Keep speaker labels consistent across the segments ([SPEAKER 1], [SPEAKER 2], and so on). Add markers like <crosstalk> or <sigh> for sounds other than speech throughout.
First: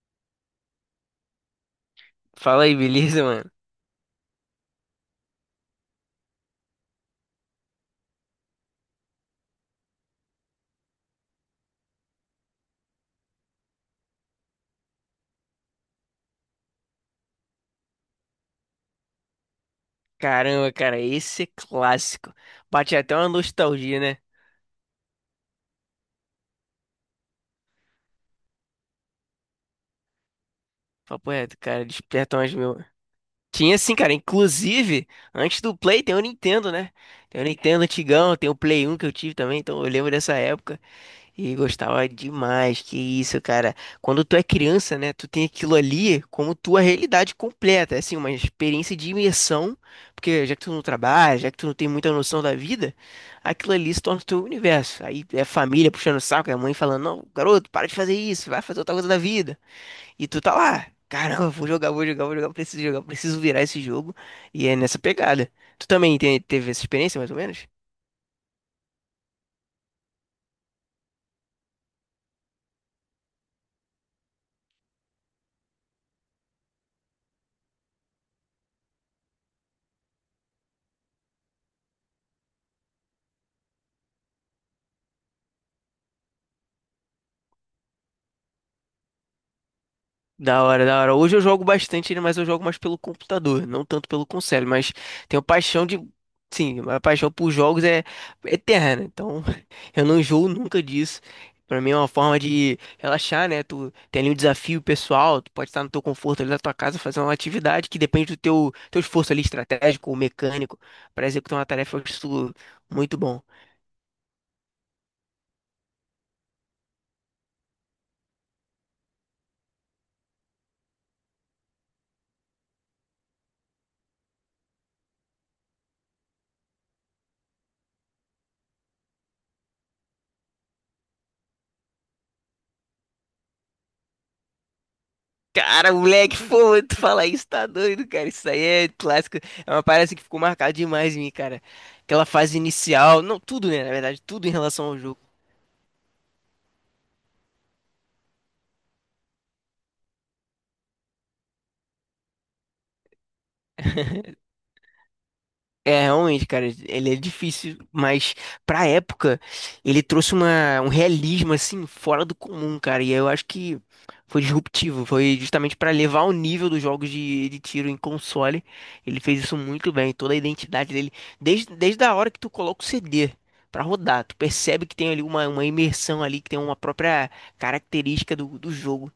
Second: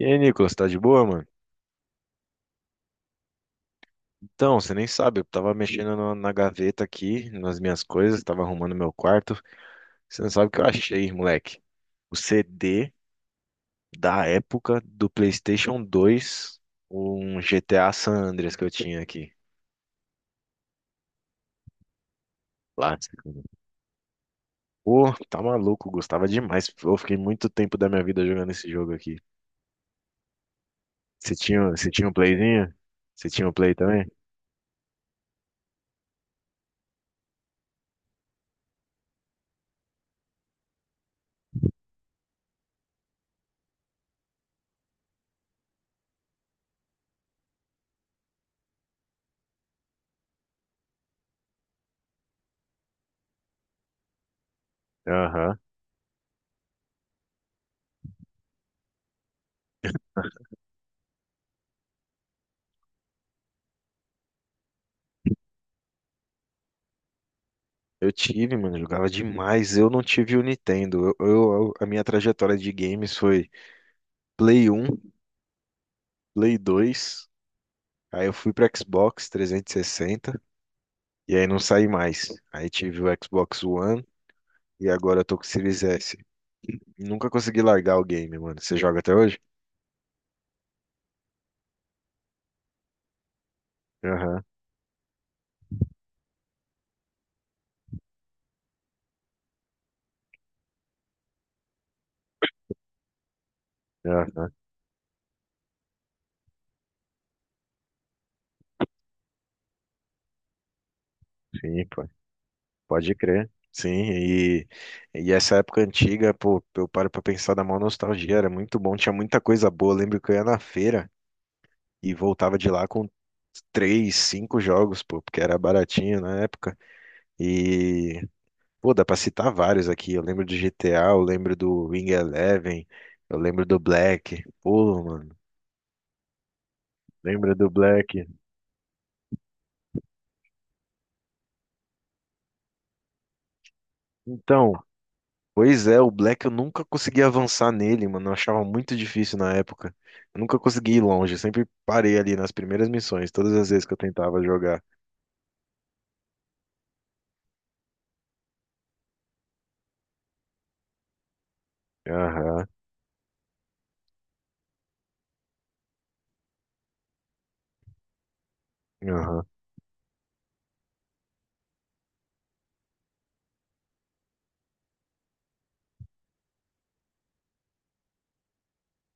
[SPEAKER 1] E aí, Nicolas, tá de boa, mano?
[SPEAKER 2] Fala aí, beleza, mano?
[SPEAKER 1] Então, você nem sabe, eu tava mexendo na gaveta aqui, nas minhas coisas, tava arrumando meu quarto. Você não sabe o que eu achei, moleque. O CD da época do PlayStation 2, um GTA San Andreas que eu tinha aqui.
[SPEAKER 2] Caramba, cara, esse é clássico. Bate
[SPEAKER 1] Lá.
[SPEAKER 2] até uma nostalgia, né?
[SPEAKER 1] Pô, tá maluco, gostava demais. Eu fiquei muito tempo da minha vida jogando esse jogo aqui.
[SPEAKER 2] Papo
[SPEAKER 1] Você
[SPEAKER 2] reto,
[SPEAKER 1] tinha,
[SPEAKER 2] cara,
[SPEAKER 1] você tinha um
[SPEAKER 2] desperta umas
[SPEAKER 1] playzinho?
[SPEAKER 2] mil.
[SPEAKER 1] Você tinha um play
[SPEAKER 2] Tinha sim,
[SPEAKER 1] também?
[SPEAKER 2] cara, inclusive, antes do Play tem o Nintendo, né? Tem o Nintendo antigão, tem o Play 1 que eu tive também, então eu lembro dessa época. E gostava demais, que isso, cara. Quando tu é criança, né, tu tem aquilo ali como tua realidade completa, é assim, uma experiência de imersão, porque já que tu não trabalha, já que tu não tem muita noção da vida, aquilo ali se torna o teu universo. Aí é
[SPEAKER 1] Aham.
[SPEAKER 2] família puxando o saco, é a mãe falando, não, garoto, para de fazer isso, vai fazer outra coisa da vida. E tu tá lá, caramba, vou jogar, vou jogar, vou jogar, preciso virar esse jogo. E é nessa pegada. Tu também teve essa experiência, mais ou menos?
[SPEAKER 1] Eu tive, mano, jogava demais. Eu não tive o Nintendo. A minha trajetória de games foi Play 1, Play 2, aí eu fui pro Xbox 360 e aí não saí mais. Aí tive o Xbox One e agora eu tô com o Series S. Nunca consegui largar o game, mano. Você joga até hoje?
[SPEAKER 2] Da hora, da hora. Hoje eu jogo bastante ele, mas eu jogo mais pelo computador, não tanto pelo
[SPEAKER 1] Aham,
[SPEAKER 2] console, mas tenho paixão de. Sim, a paixão por jogos é eterna, então <laughs> eu não enjoo nunca disso. Pra mim é uma forma de relaxar, né? Tu tem ali um
[SPEAKER 1] aham,
[SPEAKER 2] desafio pessoal, tu pode estar no teu conforto ali da tua casa, fazer uma atividade que depende do teu esforço ali estratégico ou mecânico para executar uma
[SPEAKER 1] sim,
[SPEAKER 2] tarefa. Eu
[SPEAKER 1] pô.
[SPEAKER 2] acho isso
[SPEAKER 1] Pode
[SPEAKER 2] muito bom.
[SPEAKER 1] crer. Sim, e essa época antiga, pô, eu paro pra pensar da maior nostalgia, era muito bom, tinha muita coisa boa. Eu lembro que eu ia na feira. E voltava de lá com três, cinco jogos, pô, porque era baratinho na época. E, pô, dá pra citar vários aqui. Eu lembro do GTA. Eu lembro do Wing Eleven, eu lembro do Black. Pô, mano,
[SPEAKER 2] Cara, moleque, pô, tu falar isso
[SPEAKER 1] lembra
[SPEAKER 2] tá
[SPEAKER 1] do
[SPEAKER 2] doido,
[SPEAKER 1] Black?
[SPEAKER 2] cara. Isso aí é clássico. É uma parada assim que ficou marcada demais em mim, cara. Aquela fase inicial, não, tudo, né? Na verdade, tudo em
[SPEAKER 1] Então,
[SPEAKER 2] relação ao jogo.
[SPEAKER 1] pois é, o Black eu nunca consegui avançar nele, mano. Eu achava muito difícil na época. Eu nunca consegui ir longe, eu sempre parei ali nas primeiras missões, todas as vezes que eu
[SPEAKER 2] <laughs>
[SPEAKER 1] tentava jogar.
[SPEAKER 2] É, realmente, cara, ele é difícil, mas pra época ele trouxe uma, um realismo assim fora do
[SPEAKER 1] Aham,
[SPEAKER 2] comum, cara. E eu acho que foi disruptivo, foi justamente pra levar o nível dos jogos de tiro em console. Ele fez
[SPEAKER 1] aham.
[SPEAKER 2] isso muito bem, toda a identidade dele, desde a hora que tu coloca o CD pra rodar, tu percebe que tem ali uma imersão ali, que tem uma própria característica do jogo.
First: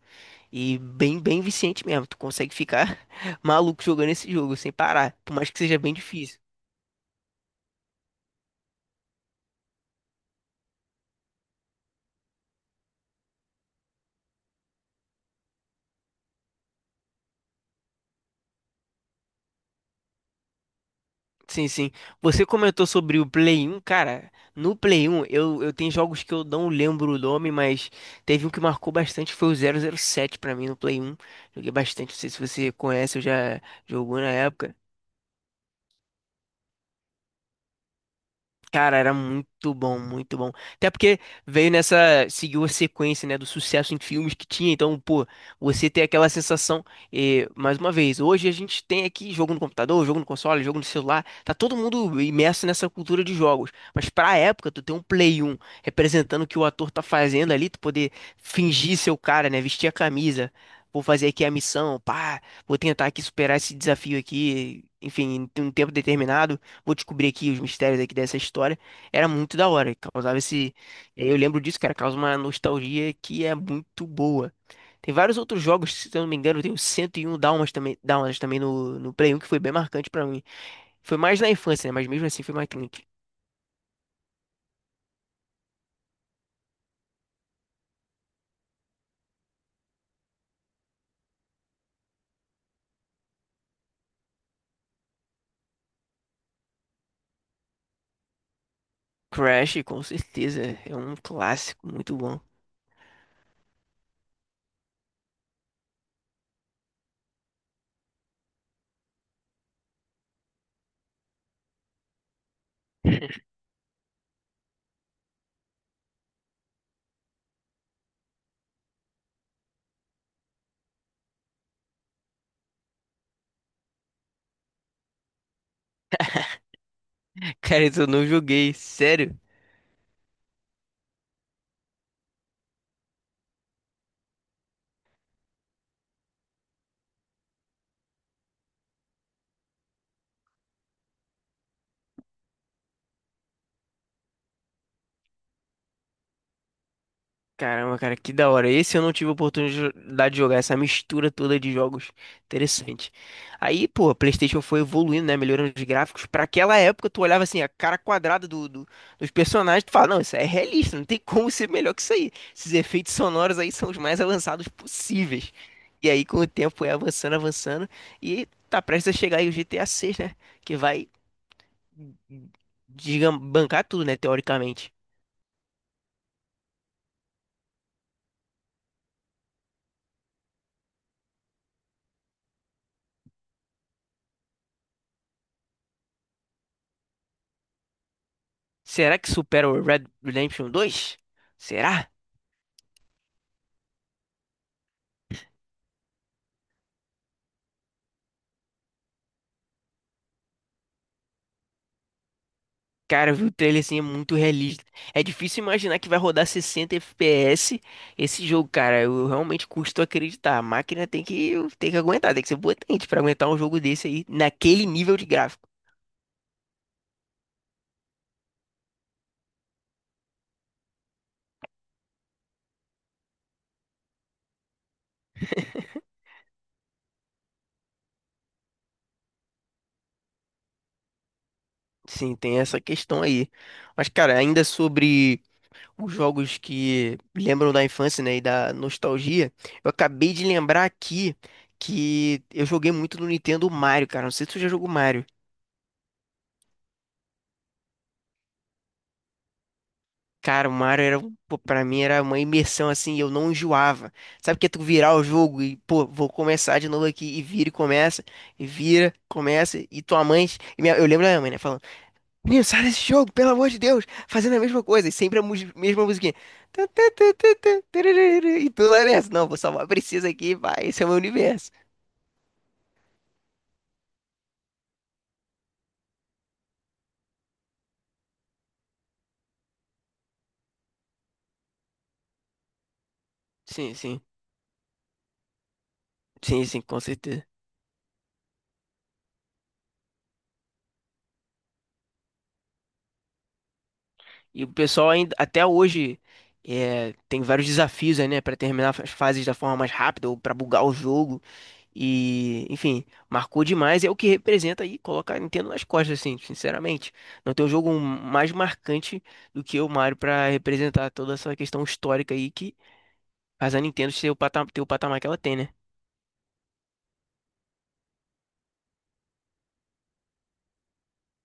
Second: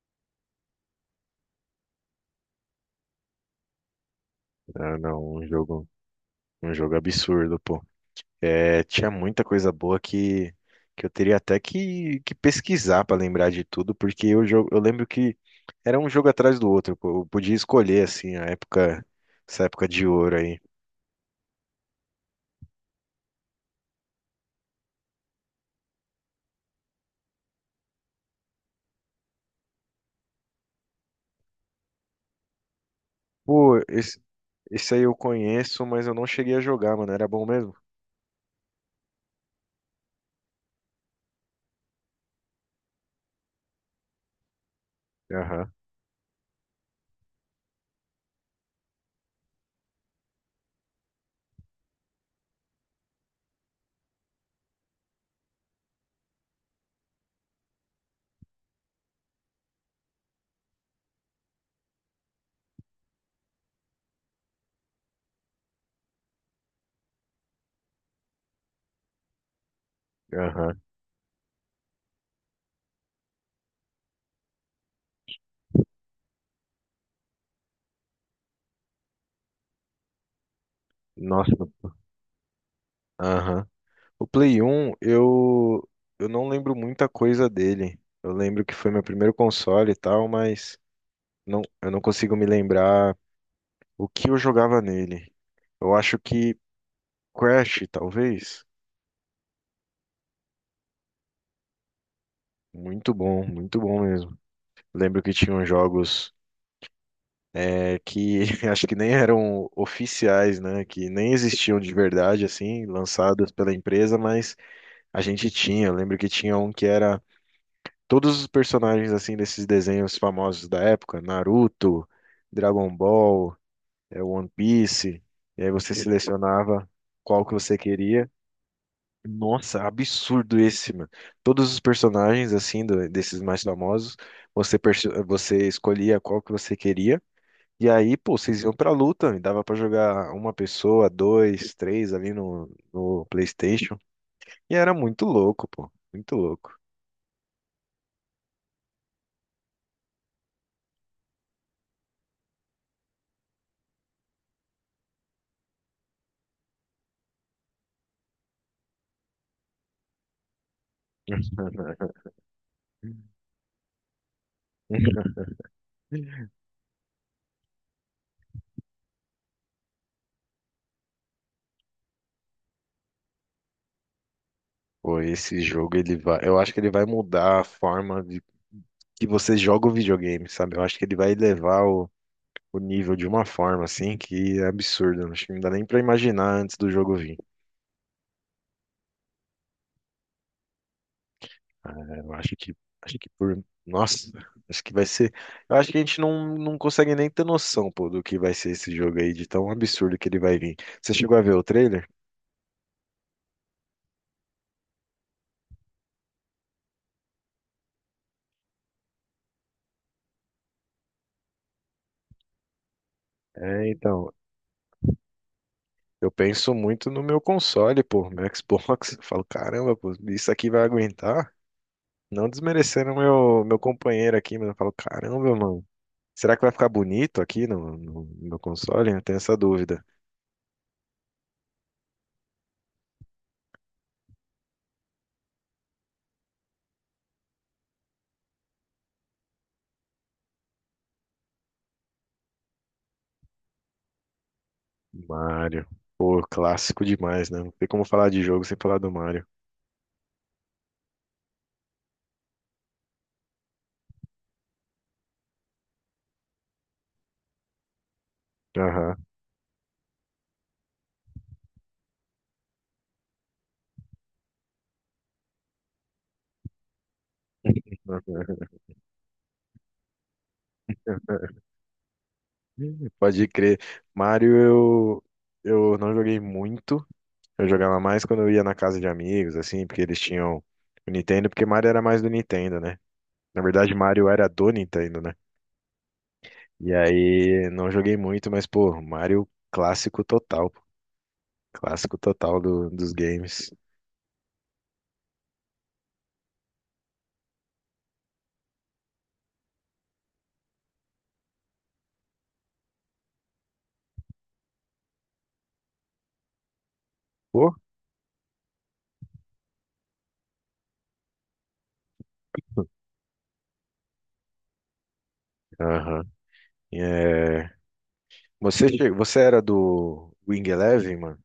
[SPEAKER 2] E bem, bem viciante mesmo, tu consegue ficar <laughs> maluco jogando esse jogo sem
[SPEAKER 1] Ah,
[SPEAKER 2] parar, por
[SPEAKER 1] não, um
[SPEAKER 2] mais que seja
[SPEAKER 1] jogo,
[SPEAKER 2] bem difícil.
[SPEAKER 1] um jogo absurdo, pô. É, tinha muita coisa boa que, eu teria até que pesquisar para lembrar de tudo, porque eu lembro que era um jogo atrás do outro. Eu podia escolher, assim, a época, essa época de ouro aí.
[SPEAKER 2] Sim, sim. Você comentou sobre o Play um, cara. No Play um eu tenho jogos que eu não lembro o nome, mas teve um que marcou bastante, foi o 007 pra mim no Play um. Joguei bastante, não sei se você conhece, eu já
[SPEAKER 1] Pô,
[SPEAKER 2] jogou
[SPEAKER 1] esse,
[SPEAKER 2] na época.
[SPEAKER 1] esse aí eu conheço, mas eu não cheguei a jogar, mano. Era bom mesmo?
[SPEAKER 2] Cara, era muito bom, muito bom. Até porque veio nessa, seguiu a sequência, né, do sucesso em filmes que tinha. Então, pô,
[SPEAKER 1] Aham,
[SPEAKER 2] você tem aquela sensação. E, mais uma vez, hoje a gente tem aqui jogo no computador, jogo no console, jogo no celular. Tá todo mundo imerso nessa cultura de jogos. Mas pra época, tu ter um Play um representando o que o ator tá fazendo ali, tu poder fingir ser o cara, né, vestir a camisa. Vou fazer aqui a missão, pá, vou tentar aqui superar esse desafio aqui, enfim, em um tempo determinado vou descobrir aqui os mistérios aqui dessa história. Era muito da hora, causava esse.
[SPEAKER 1] aham.
[SPEAKER 2] E aí eu lembro disso, cara, causa uma nostalgia que é muito boa. Tem vários outros jogos, se eu não me engano, tem o 101 Dálmatas também no, no Play 1, que foi bem marcante pra mim. Foi mais na
[SPEAKER 1] Nossa,
[SPEAKER 2] infância, né? Mas mesmo assim foi marcante.
[SPEAKER 1] aham. O Play 1, eu não lembro muita coisa dele. Eu lembro que foi meu primeiro console e tal, mas não, eu não consigo me lembrar o que eu jogava nele? Eu acho que Crash, talvez.
[SPEAKER 2] Crash, com certeza, é um clássico muito bom.
[SPEAKER 1] Muito bom mesmo. Lembro que tinham jogos que <laughs> acho que nem eram oficiais, né? Que nem existiam de verdade, assim, lançados
[SPEAKER 2] <laughs>
[SPEAKER 1] pela empresa, mas a gente tinha. Eu lembro que tinha um que era todos os personagens, assim, desses desenhos famosos da época, Naruto, Dragon Ball, One Piece. E aí você selecionava qual que você
[SPEAKER 2] Cara, isso eu não
[SPEAKER 1] queria.
[SPEAKER 2] joguei, sério.
[SPEAKER 1] Nossa, absurdo esse, mano. Todos os personagens, assim, desses mais famosos, você escolhia qual que você queria. E aí, pô, vocês iam pra luta. E dava pra jogar uma pessoa, dois, três ali no PlayStation. E era muito louco, pô. Muito louco.
[SPEAKER 2] Caramba, cara, que da hora. Esse eu não tive oportunidade de jogar, essa mistura toda de jogos. Interessante. Aí, pô, a PlayStation foi evoluindo, né? Melhorando os gráficos. Pra aquela época, tu olhava assim, a cara quadrada dos personagens, tu fala, não, isso é realista, não tem como ser melhor que isso aí. Esses efeitos
[SPEAKER 1] <laughs>
[SPEAKER 2] sonoros aí são os mais avançados possíveis. E aí, com o tempo, foi avançando, avançando. E tá prestes a chegar aí o GTA VI, né? Que vai digam, bancar tudo, né? Teoricamente.
[SPEAKER 1] Pô, esse jogo, ele vai. Eu acho que ele vai mudar a forma de que você joga o videogame, sabe? Eu acho que ele vai elevar o nível de uma forma, assim, que é absurda. Acho que não dá nem pra imaginar antes do jogo vir.
[SPEAKER 2] Será que supera o Red Redemption 2? Será?
[SPEAKER 1] É, eu acho que por, nossa, acho que vai ser, eu acho que a gente não consegue nem ter noção, pô, do que vai ser esse jogo aí, de tão absurdo que ele vai vir. Você chegou a ver o trailer?
[SPEAKER 2] Cara, eu vi o trailer assim, é muito realista. É difícil imaginar que vai rodar 60 FPS esse jogo, cara. Eu realmente custo acreditar. A máquina tem que, aguentar, tem que ser potente pra aguentar um jogo
[SPEAKER 1] É,
[SPEAKER 2] desse aí,
[SPEAKER 1] então,
[SPEAKER 2] naquele nível de gráfico.
[SPEAKER 1] eu penso muito no meu console, pô, meu Xbox, <laughs> eu falo, caramba, pô, isso aqui vai aguentar? Não desmerecendo meu companheiro aqui, mas eu falo, caramba, mano,
[SPEAKER 2] <laughs>
[SPEAKER 1] será que vai ficar bonito aqui no meu console? Eu tenho essa dúvida.
[SPEAKER 2] Sim, tem essa questão aí. Mas, cara, ainda sobre os jogos que lembram da infância, né, e da nostalgia, eu acabei de lembrar aqui que eu joguei muito no Nintendo Mario, cara. Não sei se tu já jogou Mario.
[SPEAKER 1] Mario, pô, clássico demais, né? Não tem como falar de jogo sem falar do Mario.
[SPEAKER 2] Cara, o Mario era, pô, pra mim era uma imersão assim, eu não enjoava. Sabe que é tu virar o jogo e, pô, vou começar de novo aqui, e vira e começa, e vira,
[SPEAKER 1] Aham.
[SPEAKER 2] começa, e tua mãe. Eu lembro da minha mãe, né, falando: menino, sai desse jogo, pelo amor de Deus, fazendo a mesma coisa, e sempre a mesma musiquinha. Tã, tã, tã, tã, tã,
[SPEAKER 1] <laughs>
[SPEAKER 2] tararara, e tu lá nessa, não, vou salvar a princesa aqui, vai, esse é o meu universo.
[SPEAKER 1] Pode crer. Mario, eu não joguei muito. Eu jogava mais quando eu ia na casa de amigos, assim, porque eles tinham o Nintendo, porque Mario era mais do Nintendo, né? Na verdade,
[SPEAKER 2] Sim, sim,
[SPEAKER 1] Mario era do Nintendo, né?
[SPEAKER 2] sim, sim,
[SPEAKER 1] E
[SPEAKER 2] com certeza.
[SPEAKER 1] aí, não joguei muito, mas, pô, Mario clássico total, pô. Clássico total dos games.
[SPEAKER 2] E o pessoal ainda, até hoje é, tem vários desafios aí, né, para terminar as fases da forma mais rápida ou para bugar o jogo. E, enfim, marcou demais. É o que representa aí, coloca a Nintendo nas costas, assim, sinceramente. Não tem um
[SPEAKER 1] Pô,
[SPEAKER 2] jogo mais marcante do que o Mario para representar toda essa questão histórica aí que faz a Nintendo ter o patamar que ela tem, né?
[SPEAKER 1] aham. É, você era do Wing Eleven, mano?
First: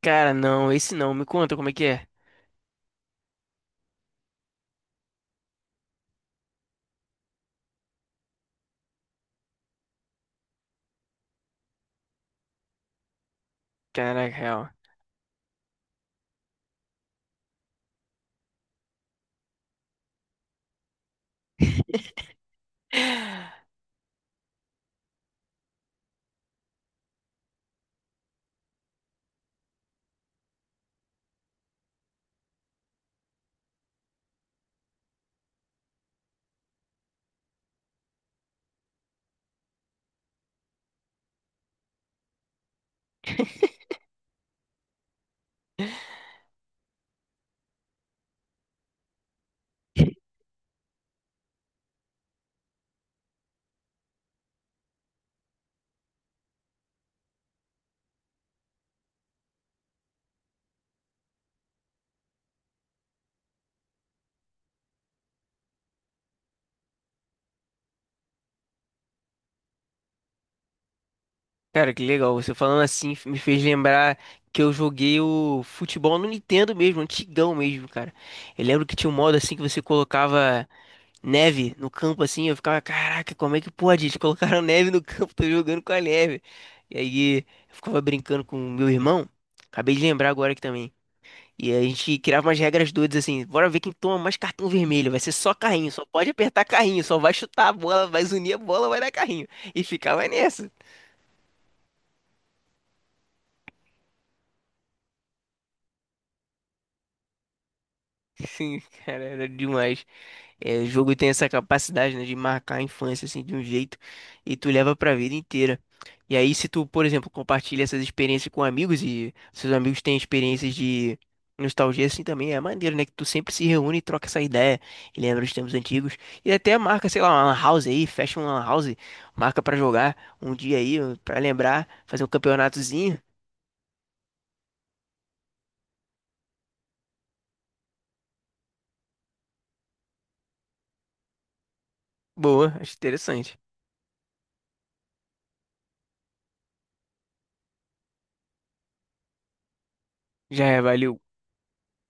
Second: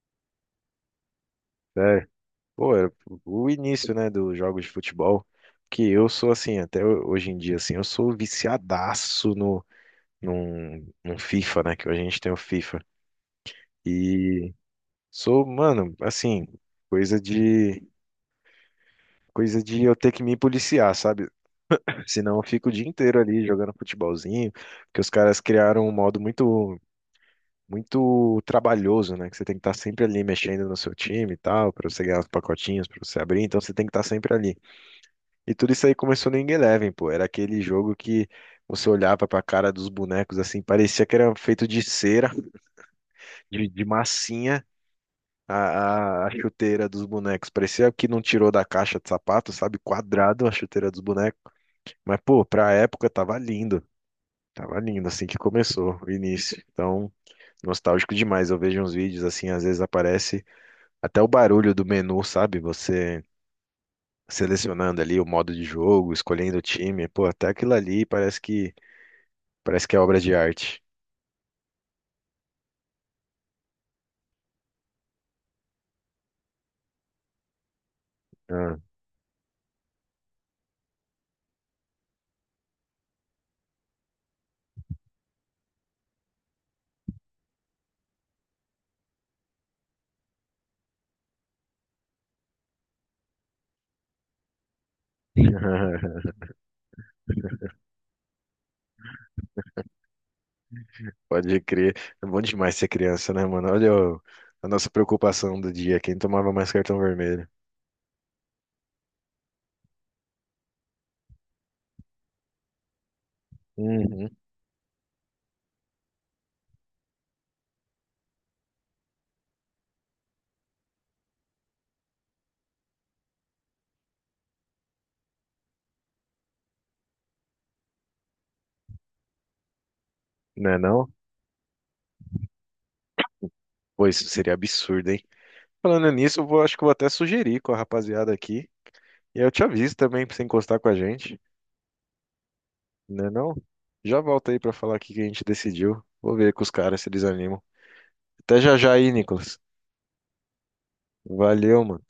[SPEAKER 2] Cara, não, esse não. Me conta como é que é.
[SPEAKER 1] Pô, era o início, né, dos jogos de futebol, que eu sou assim, até hoje em dia, assim, eu sou viciadaço no, num, num FIFA, né, que a gente tem o FIFA.
[SPEAKER 2] Caraca,
[SPEAKER 1] E
[SPEAKER 2] real.
[SPEAKER 1] sou, mano, assim, coisa de, coisa de eu ter que me policiar, sabe? Senão eu fico o dia inteiro ali jogando
[SPEAKER 2] <laughs>
[SPEAKER 1] futebolzinho, porque os caras criaram um modo muito, muito trabalhoso, né, que você tem que estar sempre ali mexendo no seu time e tal, pra você ganhar os pacotinhos, pra você abrir, então você tem que estar sempre ali. E tudo isso aí começou no Ing Eleven, pô. Era aquele jogo que você olhava pra cara dos bonecos assim, parecia que era feito de cera, de, massinha, a, a chuteira dos bonecos. Parecia que não tirou da caixa de sapato, sabe? Quadrado a chuteira dos bonecos. Mas, pô, pra época tava lindo. Tava lindo assim que começou o início. Então, nostálgico demais. Eu vejo uns vídeos assim, às vezes aparece até o barulho do menu, sabe? Você selecionando ali o modo de jogo, escolhendo o time. Pô, até aquilo ali parece que é obra de arte.
[SPEAKER 2] Cara, que legal. Você falando assim me fez lembrar que eu joguei o futebol no Nintendo mesmo, antigão mesmo, cara. Eu
[SPEAKER 1] Ah.
[SPEAKER 2] lembro que tinha um modo assim que você colocava neve no campo assim, eu ficava, caraca, como é que pode? Eles colocaram <laughs> neve no campo, tô jogando com a neve. E aí eu ficava brincando com o meu irmão. Acabei de lembrar agora aqui também. E a gente criava umas regras doidas assim, bora ver quem toma mais cartão vermelho, vai ser só carrinho, só pode
[SPEAKER 1] <laughs>
[SPEAKER 2] apertar carrinho, só vai chutar a bola, vai unir a bola, vai dar carrinho. E ficava nessa.
[SPEAKER 1] Pode crer. É bom demais ser criança, né, mano? Olha a nossa preocupação do dia. Quem tomava mais cartão vermelho?
[SPEAKER 2] Sim, cara, era demais. É, o jogo tem essa capacidade, né, de marcar a infância assim de um jeito
[SPEAKER 1] Uhum.
[SPEAKER 2] e tu leva pra vida inteira. E aí, se tu, por exemplo, compartilha essas experiências com amigos e seus amigos têm experiências de nostalgia assim também, é maneiro, né? Que tu sempre se reúne e troca essa ideia e lembra os tempos antigos. E até marca, sei lá, uma lan house aí, fecha uma lan house, marca pra jogar um
[SPEAKER 1] Não é
[SPEAKER 2] dia aí,
[SPEAKER 1] não?
[SPEAKER 2] pra lembrar, fazer um campeonatozinho.
[SPEAKER 1] Pô, isso seria absurdo, hein? Falando nisso, acho que eu vou até sugerir com a rapaziada aqui. E eu te aviso também pra você encostar com a gente.
[SPEAKER 2] Boa, acho
[SPEAKER 1] Não é
[SPEAKER 2] interessante.
[SPEAKER 1] não? Já volta aí pra falar o que que a gente decidiu. Vou ver com os caras se eles animam. Até já já aí, Nicolas.
[SPEAKER 2] Já é, valeu.
[SPEAKER 1] Valeu, mano.